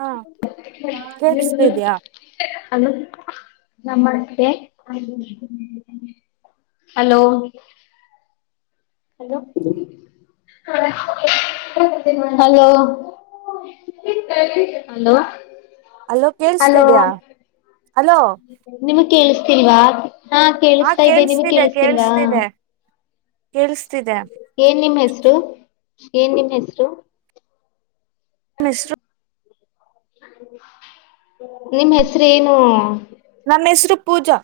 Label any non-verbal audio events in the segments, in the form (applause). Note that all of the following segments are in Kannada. ಹಾ ಕೇೇಳಸ್ತಿದ್ಯಾ ಹಲೋ ನಮಸ್ತೆ hello hello hello hello hello hello ಕೇೇಳಸ್ತಿದ್ಯಾ ಅಲೋ ನಿಮ ಕೇಳಿಸತಿಲ್ವಾ ಹಾ ಕೇಳಿಸತಾ ಇದ್ದೆ ನಿಮ್ ಕೇೇಳಸ್ತಿದೆ ಕೇಳಿಸತಿಲ್ವಾ. ಕೇೇಳಸ್ತಿದೆ ಕೇೇಳಸ್ತಿದೆ ಏನ್ ನಿಮ್ಮ್ ಹೆಸರು ಏನ್ ನಿನ್ನ ಹೆಸರು. ನಮ್ಮ ಹೆಸರು ನಿಮ್ಮ್ ಹೆಸರು ಏನು. ನಮ್ ಹೆಸರು ಪೂಜಾ.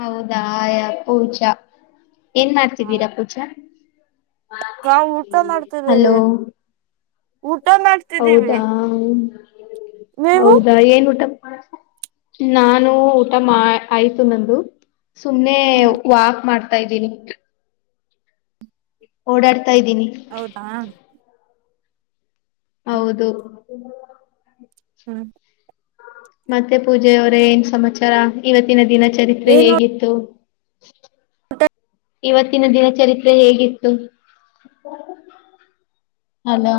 ಹೌದಾ ಯಾ ಪೂಜಾ ಏನ್ ಮಾಡ್ತಿದೀರಾ ಪೂಜಾ. ನಾ ಊಟಾ ಮಾಡ್ತಿದ್ದೀವಿ. ಹಲೋ ಊಟ ಮಾಡ್ತಿದ್ದೀವಿ ಹೌದಾ ನೀವು ಹೌದಾ ಏನ್ ಊಟ. ನಾನು ಊಟ ಮಾಡ್ ಆಯ್ತು ನಂದು ಸುಮ್ನೆ ಹ್ಮ್ ವಾಕ್ ಮಾಡ್ತ. ತಾ ಇದ್ದೀನಿ. ಓಡಾಡ್ತಾ ಇದ್ದೀನಿ. ಹೌದಾ ಹೌದು. ಹ್ಮ್. ಮತ್ತೆ ಪೂಜಾ ಅವರೆ ಏನ್ ಸಮಾಚಾರ ಇವತ್ತಿನ ದಿನ ಚರಿತ್ರೆ ಏನು ಹೇಗಿತ್ತು. (inaudible) ಇವತ್ತಿನ ದಿನಚರಿತ್ರೆ ಹೇಗಿತ್ತು. ಅಲೋ.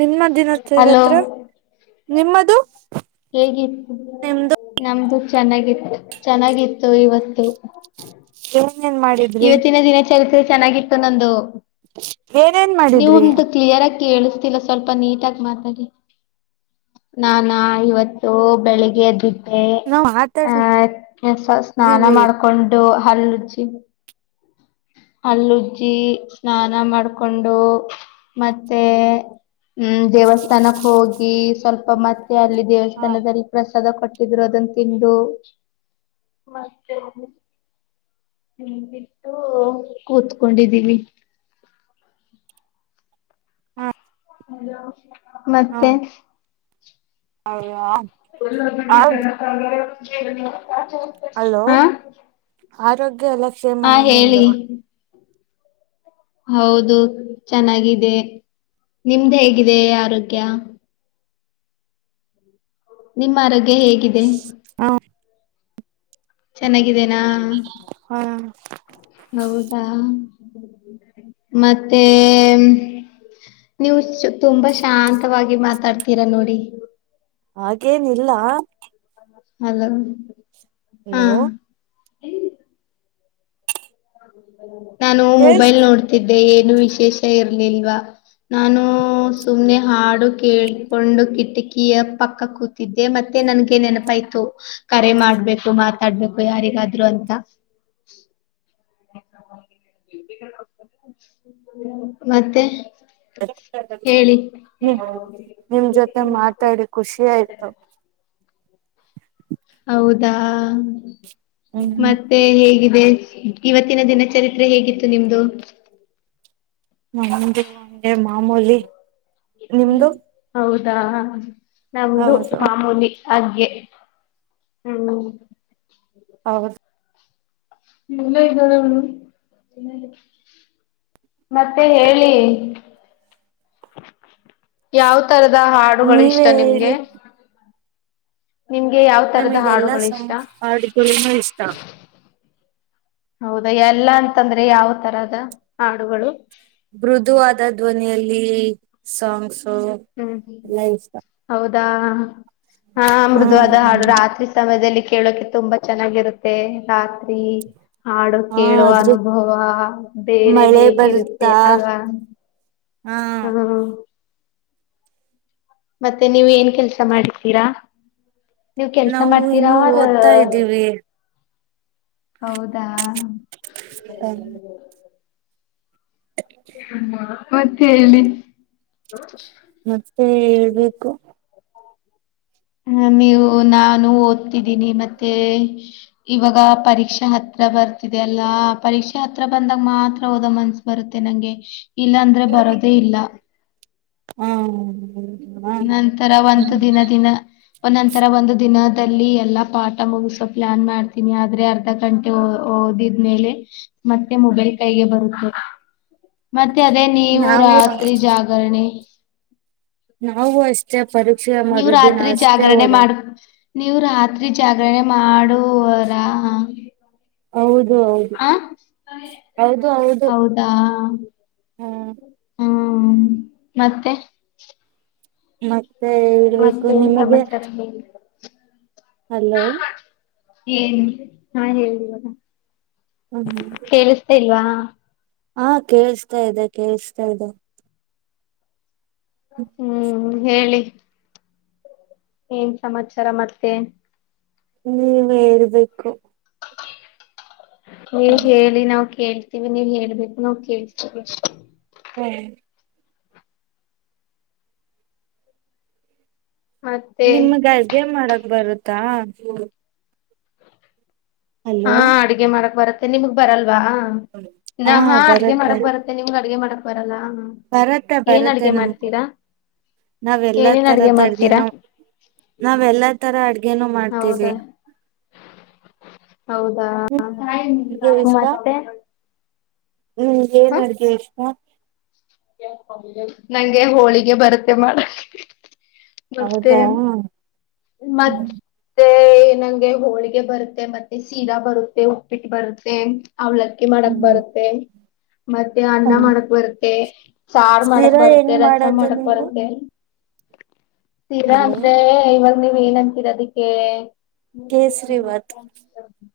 ನಿಮ್ಮಹ ದಿನ ಚರಿತ್ರೆ ನಿಮ್ಮದು. ಹೇಗಿತ್ತು ನಿಮ್ದು ನಮ್ದು. ಚೆನ್ನಾಗಿತ್ತು ಚೆನ್ನಾಗಿತ್ತು ಇವತ್ತು. ಏನೇನ್ ಮಾಡಿದ್ರಿ ಇವತ್ತಿನ ದಿನ ಚರಿತ್ರೆ ಚೆನ್ನಾಗಿತ್ತು ನಂದು. ಏನೇನ್ ನೀವ ಮಾಡಿದ್ರಿ ಒಂದ ಕ್ಲಿಯರ್ ಆಗಿ ಕೇಳಿಸ್ತಿಲ್ಲ ಸ್ವಲ್ಪ ನೀಟಾಗಿಿ ಮಾತಾಡಿ. ನಾನಾ ಇವತ್ತು ಬೆಳಿಗ್ಗೆ ಎದ್ದು. ಮೇ ನಾವ್ ಆ ಮಾತಾಡ್ತಿದ್ದೀವಿ ಕೆಸ ಸ್ನಾನ ಮಾಡ್ಕೊಂಡು ಹಲ್ಲ ಉಜ್ಜಿ. (inaudible) ಹಲ್ಲುಜ್ಜಿ ಸ್ನಾನ ಮಾಡ್ಕೊಂಡು ಮತ್ತೆ. ಹ್ಮ್ ದೇವಸ್ಥಾನಕ್ಕೆ ಹೋಗಿ ಸ್ವಲ್ಪ ಮತ್ತೆ ಅಲ್ಲಿ ಹ ದೇವಸ್ಥಾನದಲ್ಲಿ ಪ್ರಸಾದ ಕೊಟ್ಟ. ಕೊಟ್ಟಿರೋ ಅದನ್ನ ತಿಂದು ಮತ್ತೆ. ಬಿಟ್ಟು ಕೂತ್ಕೊಂಡಿದ್ದೀವಿ. ಹ್ಮ. ಮತ್ತೆ. ಹೌದಾ. ಎಲ್ಲ ಬಿ. (unintelligible) ಅಲೋ ಹಾ ಆರೋಗ್ಯ ಎಲ್ಲ ಹಾ ಕ್ಷೇಮನ ನಿಮ್ದು ಹೇಳಿ. ಹೌದು ಚೆನ್ನಾಗಿದೆ. ನಿಮ್ದ್ ಹೇಗಿದೆ ಆರೋಗ್ಯ. ನಿಮ್ಮ ಆರೋಗ್ಯ ಹೇಗಿದೆ. ಹಾ. ಚೆನ್ನಾಗಿದ್ದೇನಾ ಹ ಹೌದಾ. ಮತ್ತೆ. ನೀವು ತುಂಬಾ ಶಾಂತವಾಗಿ ಮಾತಾಡ್ತೀರಾ ನೋಡಿ. ಹಾಗೇನಿಲ್ಲ. ಹಲೋ. ಹಾ ಹಲೋ ನಾನು ಕೇಳ್ಸ್ ಮೊಬೈಲ್ ನೋಡ್ತಿದ್ದೆ ಏನು ವಿಶೇಷ ಇರ್ಲಿಲ್ವಾ. ನಾನು ಸುಮ್ನೆ ಹಾಡು ಕೇಳ್ಕೊಂಡು ಕಿಟಕಿಯ ಪಕ್ಕ ಕೂತಿದ್ದೆ ಮತ್ತೆ. ಅದಕೆ ನನಗೆ ನೆನಪಾಯ್ತು ಕರೆ ಮಾಡ್ಬೇಕು ಮಾತಾಡ್ಬೇಕು ಯಾರಿಗಾದ್ರು ಅಂತ. (inaudible) ಮತ್ತೆ. ಹೇಳಿ. ನಿಮ್ ಜೊತೆ (inaudible) ಮಾತಾಡಿ ಖುಷಿ ಆಯ್ತು ಹೌದಾ ಹ್ಮ್ ಮತ್ತೆ ಹೇಗಿದೆ. ಇವತ್ತಿನ ದಿನ ಚರಿತ್ರೆ ಹೇಗಿತ್ತು ನಿಮ್ದು ನ ಅೆ ಮಾಮೂಲಿ ಹ್ಮ ನಿಮ್ದು ಹೌದಾ ನಮ್ದು ಹೌದು ಮಾಮೂಲಿ ಹಾಗಗ್ಗೆ ಹ್ಮ ಹೌದು ಹ್ಮ ಎಲ್ಲ ಇದ ಮತ್ತೆ ಹೇಳಿ ಯಾವ್ ತರದ ಹಾಡುಗಳು ನೀವೇ ಇಷ್ಟ ನಿಮ್ಗೆ ಹೇಳಿ ನಿಮ್ಗೆ ಯಾವ ತರದ ನಮಗೆ ಎಲ್ಲಾ ಹಾಡುಗಳು ಸ ಇಷ್ಟ? ಹಾಡುಗಳನು ಇಷ್ಟ ಹೌದಾ ಎಲ್ಲಾ ಅಂತಂದ್ರೆ ಯಾವ ತರದ ಹಾಡುಗಳು ಮೃದುವಾದ ಧ್ವನಿಯಲ್ಲಿ ಸಾಂಗ್ಸ್ ಹ ಹ್ಮ್ ಎಲ್ಲ ಇಷ್ಟ ಹೌದಾ ಹಾ ಹ್ಮ್ ಮೃದುವಾದ ಹಾಡು ರಾತ್ರಿ ಸಮಯದಲ್ಲಿ ಕೇಳೋಕೆ ತುಂಬಾ ಚೆನ್ನಾಗಿರುತ್ತೆ ರಾತ್ರಿ ಹಾಡು ಹಾ ಕೇಳುವ ಆದ್ರೂ ಅನುಭವ ಮಳೆ ಬೇರೆನೇ ಇರುತ್ತೆ ಅಲ್ವಾ ಹ್ಮ ಹ್ಮ್ ಮತ್ತೆ ನೀವ್ ಏನ್ ಕೆಲ್ಸ ಮಾಡತೀರಾ ನೀವ್ ಕೆಲ್ಸ ನಾವು ಮಾಡ್ತೀರಾ ಇನ್ನು ಅವರ ಓದ್ತಾ ಇದ್ದೀವಿ ಹೌದಾ ಮತ್ತೆ ಹೇಳಿ ಮತ್ತೆ ಹೇಳ್ಬೇಕು ಹ ನೀವು ನಾನು ಓದ್ತಿದ್ದೀನಿ ಮತ್ತೆ ಇವಾಗ ಪರೀಕ್ಷಾ ಹತ್ತ ಹತ್ರ ಬರ್ತಿದೆ ಎಲ್ಲಾ ಪರೀಕ್ಷೆ ಹತ್ರ ಬಂದಾಗ ಮಾತ್ರ ಹೋದ ಮನ್ಸ ಬರುತ್ತೆ ನಂಗೆ ಇಲ್ಲ ಅಂದ್ರೆ ಬರೋದೇ ಇಲ್ಲ ಹ್ಮ ನಂತರ ಒಂದು ದಿನ ದಿನ ನಂತರ ಒಂದು ದಿನ ಎಲ್ಲಾ ಪಾಠ ಮುಗಸೋ ಪ್ಲಾನ್ ಮಾಡ್ತೀನಿ ಆದ್ರೆ ಅರ್ಧ ಗಂಟೆ ಓದಿದ್ಮೇಲೆ ಮತ್ತೆ ಮೊಬೈಲ್ ಕೈಗೆ ಬರುತ್ತೆ ಮತ್ತೆ ಅದೇ ನೀವು ನಾವೇ ರಾತ್ರಿ ಜಾಗರಣೆ ನಾವು ಅಷ್ಟೇ ಪರೀಕ್ಷೆಯ ನೀವ್ ಮರುದಿನ ರಾತ್ರಿ ಅಷ್ಟೇ ಜಾಗರಣೆ ಓದದು ಮಾಡ್ ನೀವು ರಾತ್ರಿ ಜಾಗರಣೆ ಮಾಡುವರಾ ಹೌದು ಹೌದು ಆ ಹೌದು ಹೌದು ಹೌದಾ ಹ್ಮ್ ಹ್ಮ ಮತ್ತೆ ಮತ್ತೆ ಇಳ್ಬೇಕು ಮತ್ತೇನ್ ನಿಮಗೆ ಸಮಾಚಾರ ಹೇಳಿ ಹಲೋ ಏನ್ ಹಾ ಹೇಳಿವ ಹ್ಮ್ ಕೇಳಿಸತಾ ಇಲ್ವಾ ಹಾ ಕೇಳ್ಸ್ತಾ ಇದೆ ಕೇೇಳಸ್ತಾ ಇದೆ ಹ್ಮ್ ಹೇಳಿ ಏನ್ ಸಮಾಚಾರ ಮತ್ತೆ ನೀವ ಹೇಳ್ಬೇಕು ನೀವ ಹ್ಮ್ ಹೇಳಿ ನಾವವು ಕೇಳ್ತೀವಿ ನೀವ್ ಹೇಳ್ಬೇಕು ನಾವ್ ಕೇಳ್ತೀವಿ ಹ್ಮ್ ಮತ್ತೆ ನಿಮಗೆ ಅಡ್ಗೆ ಮಾಡಕ್ ಬರುತ್ತಾ ಹಾ ಹಲೋ ಅಡ್ಗೆ ಮಾರಕ್ ಬರತ್ತೆ ನಿಮಗ್ ಬರಲ್ ಅಲ್ವಾ ನಾ ಹಾ ಅಡ್ಗೆ ಮಾಡಕ್ ಬರತ್ತೆ ನಿಮ್ ಅಡ್ಗೆ ಮಾಡಕ್ ಬರಲ್ಲ ಬರತ್ತೆ ಏನ್ ಬರತ್ತೆ ಅಡ್ಗೆ ನಮ್ಗು ಮಾಡ್ತೀರಾ ನಾವ್ ಎಲ್ಲಾ ಏನೇನ್ ಅಡ್ಗೆ ಮಾಡ್ತೀರಾ ತರದಡ್ದನೋ ನಾವ ಎಲ್ಲಾ ತರ ಅಡ್ಗೆನು ಮಾಡ್ತೀವಿ ಹೌದಾ ಹೌದಾ ನಿಮಗೇನ್ (unintelligible) ಮತ್ತೆ ಹ್ಮ್ ಏನ್ ಹ ಅಡ್ಗೆ ಇಷ್ಟ ನಂಗೆ ಹೋಳಿಗೆ ಬರುತ್ತೆ ಮಾಡ (unintelligible) ಮತ್ತೆ ಹೌದಾ (unintelligible) ಹ ಮತ್ತೆ ಏ ನಂಗೆ ಹೋಳ್ಗೆ ಬರುತ್ತೆ ಮತ್ತೆ ಸೀರಾ ಬರುತ್ತೆ ಉಪ್ಪಿಟ್ಟ ಬರುತ್ತೆ ಅವ್ಲಕ್ಕಿ ಮಾಡಕ್ ಬರುತ್ತೆ ಮತ್ತೆ ಅನ್ನ ಮಾಡಕ್ ಬರುತ್ತೆ ಸಾರ ಮಾಡಕ್ ಶಿರಾ ಬರ್ತ್ತೆ ಹೆಂಗ್ ರಸ ಮಾಡೋದು ಮಾಡಕ್ ನೀವು ಬರತ್ತೆ ಸೀರಾ ಹಲೋ ಅಂದ್ರೆ ಇವಾಗ ನೀವ್ ಏನ್ನ್ಂತೀರ ಅದಿಕ್ಕೆ ಕೇಸರಿ ಮೋಟಿವೇಶನ್ ಬಾತ್ (unintelligible)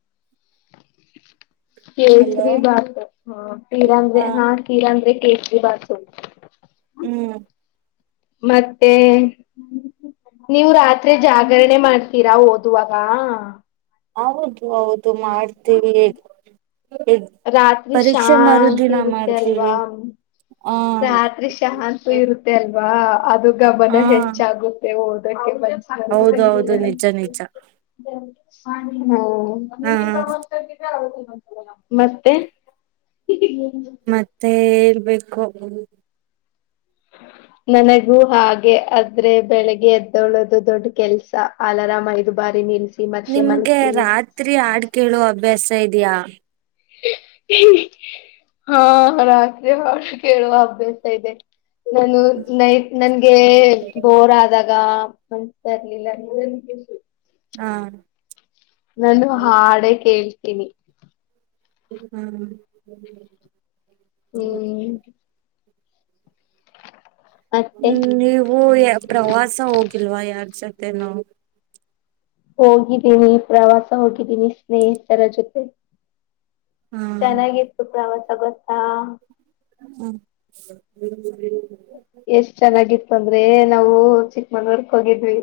ಹಲೋ ಕೇಸರಿ ಭಾತ್ ಹ ಕೀರ ಅಂದ್ರೆ ಹಾ ಕೀರಾ ಅಂದ್ರೆ ಕೇಸರಿ ಭಾತ್ (inaudible) ಹ್ಮ್ ಮತ್ತೆ (unintelligible) ನೀವು ರಾತ್ರಿ ಜಾಗರಣೆ ಮಾಡ್ತೀರಾ ಓದುವಾಗ ಹೌದು ಹೌದು ಮಾಡ್ತೀವಿ (unintelligible) ಎ ರಾತ್ರಿ ಪರೀಕ್ಷೆ ಮರು ಶಾಂತಿ ದಿನ ಇರುತ್ತೆ ಮಾಡ್ತೀವಿ ಅಲ್ವಾ. ಹ ರಾತ್ರಿ ಶಾಂತಿ ಇರುತ್ತೆ ಅಲ್ವಾ ಅದು ಗಮನ ಹಾ ಹೆಚ್ಚಾಗುತ್ತೆ ಹಓದಕ್ಕೆ (unintelligible) ಹೌದು ಹೌದು ನಿಜ ನಿಜ ಹಾ (unintelligible) (unintelligible) ಮ (unintelligible) ತ್ತೆ ಮತ್ತೆ ಇರ್ಬೇಕು (unintelligible) (unintelligible) ನನಗೂ ಹಾಗೆ ಆದ್ರೆ ಬೆಳಿಗ್ಗೆ ಎದ್ದೋಳದು ದೊಡ್ಡ ಕೆಲ್ಸ ಅಲ್ರಾಮ್ ಐದು ಬಾರಿ ನಿಲ್ಸ (unintelligible) ನಿಮ್ಗೆ ರಾತ್ರಿ ಆಡ್ ಕೇಳ್ಒ ಅಭ್ಯಾಸ ಇದಯಾ (unintelligible) ಹಾ ರಾತ್ರಿ ಆಡು ಕೇಳುವ ಅಭ್ಯಾಸ ಇದೆ ನಾನು ನೈಟ್ ನನ್ಗೆ ಬೋರ್ ಆದಾಗ ಅ್ತಾ ಇರ್ಲಿಲ್ಲ ನೀ (unintelligible) ಹಾ (inaudible) ನಾನು ಹಾಡೆೇ ಕೇಳ್ತೀನಿ ಹ್ಮ್ (unintelligible) ಹ್ಮ್ (inaudible) ಹ್ಮ್ ನೀವು (unintelligible) ಪ್ರವಾಸ ಹೋಗಿಲ್ವಾ ಯಾರ್ ಜೊತೆ ನೂ ಹೋಗಿದ್ದೀನಿ ಪ್ರವಾಸ ಹೋಗಿದ್ದೀನಿ ಸ್ನೇಹಿತರ ಜೊತೆ ಹ್ಮ ಚೆನ್ನಾಗಿತ್ತು ಪ್ರವಾಸ ಗೊತ್ತಾ ಹ್ಮ್ (unintelligible) ಎಷ್ಟ್ ಚೆನ್ನಾಗಿತ್ತು ಅಂದ್ರೆ ನಾವು ಚಿಕ್ಕಮಂಗ್ಳೂರ್ಕ್ ಹೋಗಿದ್ವಿ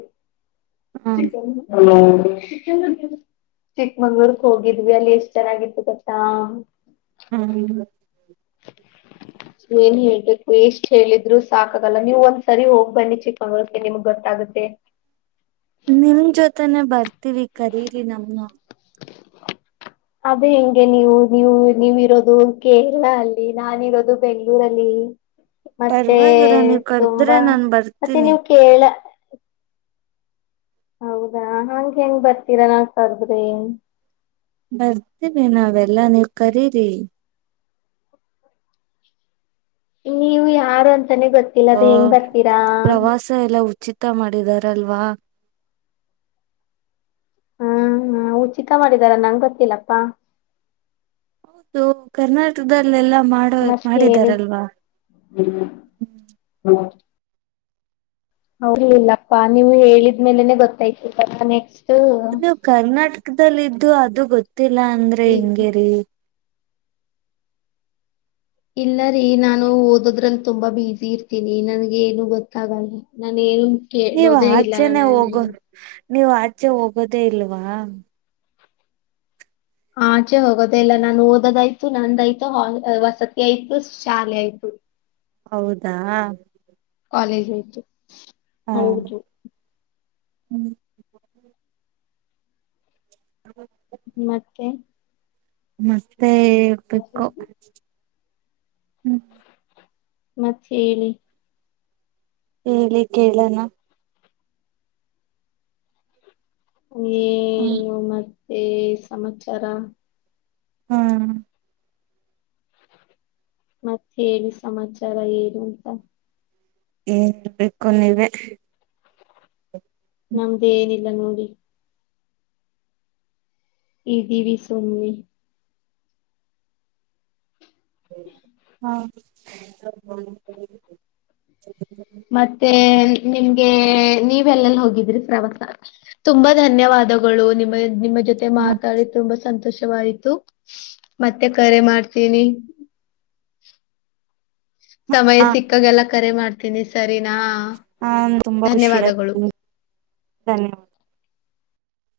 (unintelligible) ಹ್ಮ್ (inaudible) (unintelligible) ಚಿಕ್ಕಮಂಗ್ಳೂರ್ಕ್ ಹೋಗಿದ್ವಿ ಅಲ್ಲಿ ಎಷ್ಟ ಚೆನ್ನಾಗಿತ್ತು ಗತ್ತಾ ಹಾ (unintelligible) (inaudible) ಏನ್ ಹೇಳ್ಬೇಕು ಎಷ್ಟ್ ಹೇಳಿದ್ರು ಸಾಕಾಗಲ್ಲ ನೀವು್ ಒಂದ್ಸರಿ ಹೋಗ್ ಬನ್ನಿ ಚಿಕ್ಕಮಂಗಳರ್ ನಿಮ್ಗ್ ಗೊತ್ತ (unintelligible) ಆಗುತ್ತೆ (unintelligible) ನಿಮ್ ಜೊತೆನೆ ಬರ್ತೀವಿ ಕರೀರಿ ನನ್ನು (inaudible) ಅದೇ ಹೆಂಗೆ ನೀವು ನೀವು ನೀವಿರೋದು ಕೇರಳ ಅಲ್ಲಿ ನಾನಿರೋದು ಬೆಂಗ್ಗಳೂರಲ್ಲಿ ಮತ್ತೆ ಪರವಾಗಿಲ್ಲ ನೀವ್ ಕರ್ದ್ರೆ ತುಂಬಾ ನಾನ್ ಮತ್ತೆ ಬರ್ತೀನಿ ನೀವ ಕೇಳ (unintelligible) ಹೌದಾ ಹಂಗೆ ಹೆಂಗ ಬರ್ತೀರಾ ನಾ ಸರ್ದ್ರಿ (unintelligible) ಬರ್ತೀವಿ ನಾವೆಲ್ಲಾ ನೀವು ಕರೀರಿ ನೀವು ಯಾರು ಅಂತಾನೆ ಗೊತ್ತಿಲ್ಲ ಅ ಅದು ಹೆಂಗ್ ಬರ್ತೀರಾ ಎಂತ ಮಾಡಿದಾರಲ್ವಾ ಹೂ ಹೂ ಚಿಕ್ಕ ಮಾಡಿದಾರ ನಂಗ ಗೊತ್ತಿಲ್ಲಪ್ಪಾ ಹೌದು ಕರ್ನಾಟಕದಲ್ಲೆಲ್ಲಾ ಮಾಡೋ ಮತ್ ಹೇಳಿ ಮಾಡಿದಾರೆಲ್ವಾ ಹೌಿಲ್ಲಪ್ಪಾ ನೀವು ಹೇಳಿದ್ಮೇಲೆನೆ ಗೊತ್ತಾಯ್ತು ನೆಕ್ಸ್ಟ್ ನೀವು ಕರ್ನಾಟಕದಲ್ಲಿಇದಿದ್ದು ಅದು ಗೊತ್ತಿಲ್ಲ ಅಂದ್ರೆ ಇದ್ ಹಿಂಗೇರಿ ಇಲ್ಲ ರೀ ನಾನು ಓದದ್ರಲ್ಲಿ ತುಂಬಾ ಬಸಿ ಇರ್ತೀನಿ ನನ್ಗೆ ಏನು ಗೊತ್ತಾಗಲ್ಲ ನಾನ ಏನು ನೀವ್ ಕೇಳೋದೇ ಇಲ್ಲ ಆಚೆನೆ ಹೋಗೋ ನಾನು ನೀವ್ ಆಚೆ ಹೋಗೋದೇ ಇಲ್ವಾ ಆಚೆ ಹೋಗೋದೆ ಇಲ್ಲ ನಾನು ಓದೋದಾಯ್ತು ನಂದಾಯ್ತು ವಸತಿ ಆಯ್ತು ಶಾಲೆ ಆಯ್ತು ಹೂ ಹೌದಾ ಕಾಲೇಜ ಆಯ್ತು ಹೌದು ಹೂ ಮತ್ತೆ ಮತ್ತೆ ಕೇಳ್ಬೇಕು ಹೂ ಮತ್ತೆ ಹೇಳಿ ಹೇಳಿ ಕೇಳಣ ಏನು ಮತ್ತೆ ಏನ್ ಸಮಾಚಾರ ಹೂ ಮತ್ತ ಏನು ಸಮಾಚಾರ ಏನು ಅಂತ ಏನ್ರ್ಬೇಕು ನೀವೇ ನಮ್ದು ಏನಿಲ್ಲ ನೋಡಿ ಇದೀವಿ ಸುಮ್ನೆ ಹಾ ಮತ್ತೆ ನಿಮ್ಗೆ ನೀವೆಲ್ಲಲ್ಲ ಹೋಗಿದ್ರಿ ಪ್ರವಾಸಕ್ಕೆ ತುಂಬಾ ಧನ್ಯವಾದಗಳು ನಿಮ್ಮ ನಿಮ್ಮ ಜೊತೆ ಮಾತಾಡಿ ತುಂಬಾ ಸಂತೋಷ ಇವಾಯ್ತು ಮತ್ತೆ ಕರೆ ಮಾಡ್ತೀನಿ ಸಮಯ ಹಾ ಸಿಕ್ಕಾಗಲ್ಲ ಕರೆ ಮಾಡ್ತೀನಿ ಸರಿ ನಾ ಹಾ ತುಂಬಾ ಖುಷಿ ಧನ್ಯವಾದಗಳು ಆಯ್ತು ಧನ್ಯವಾದ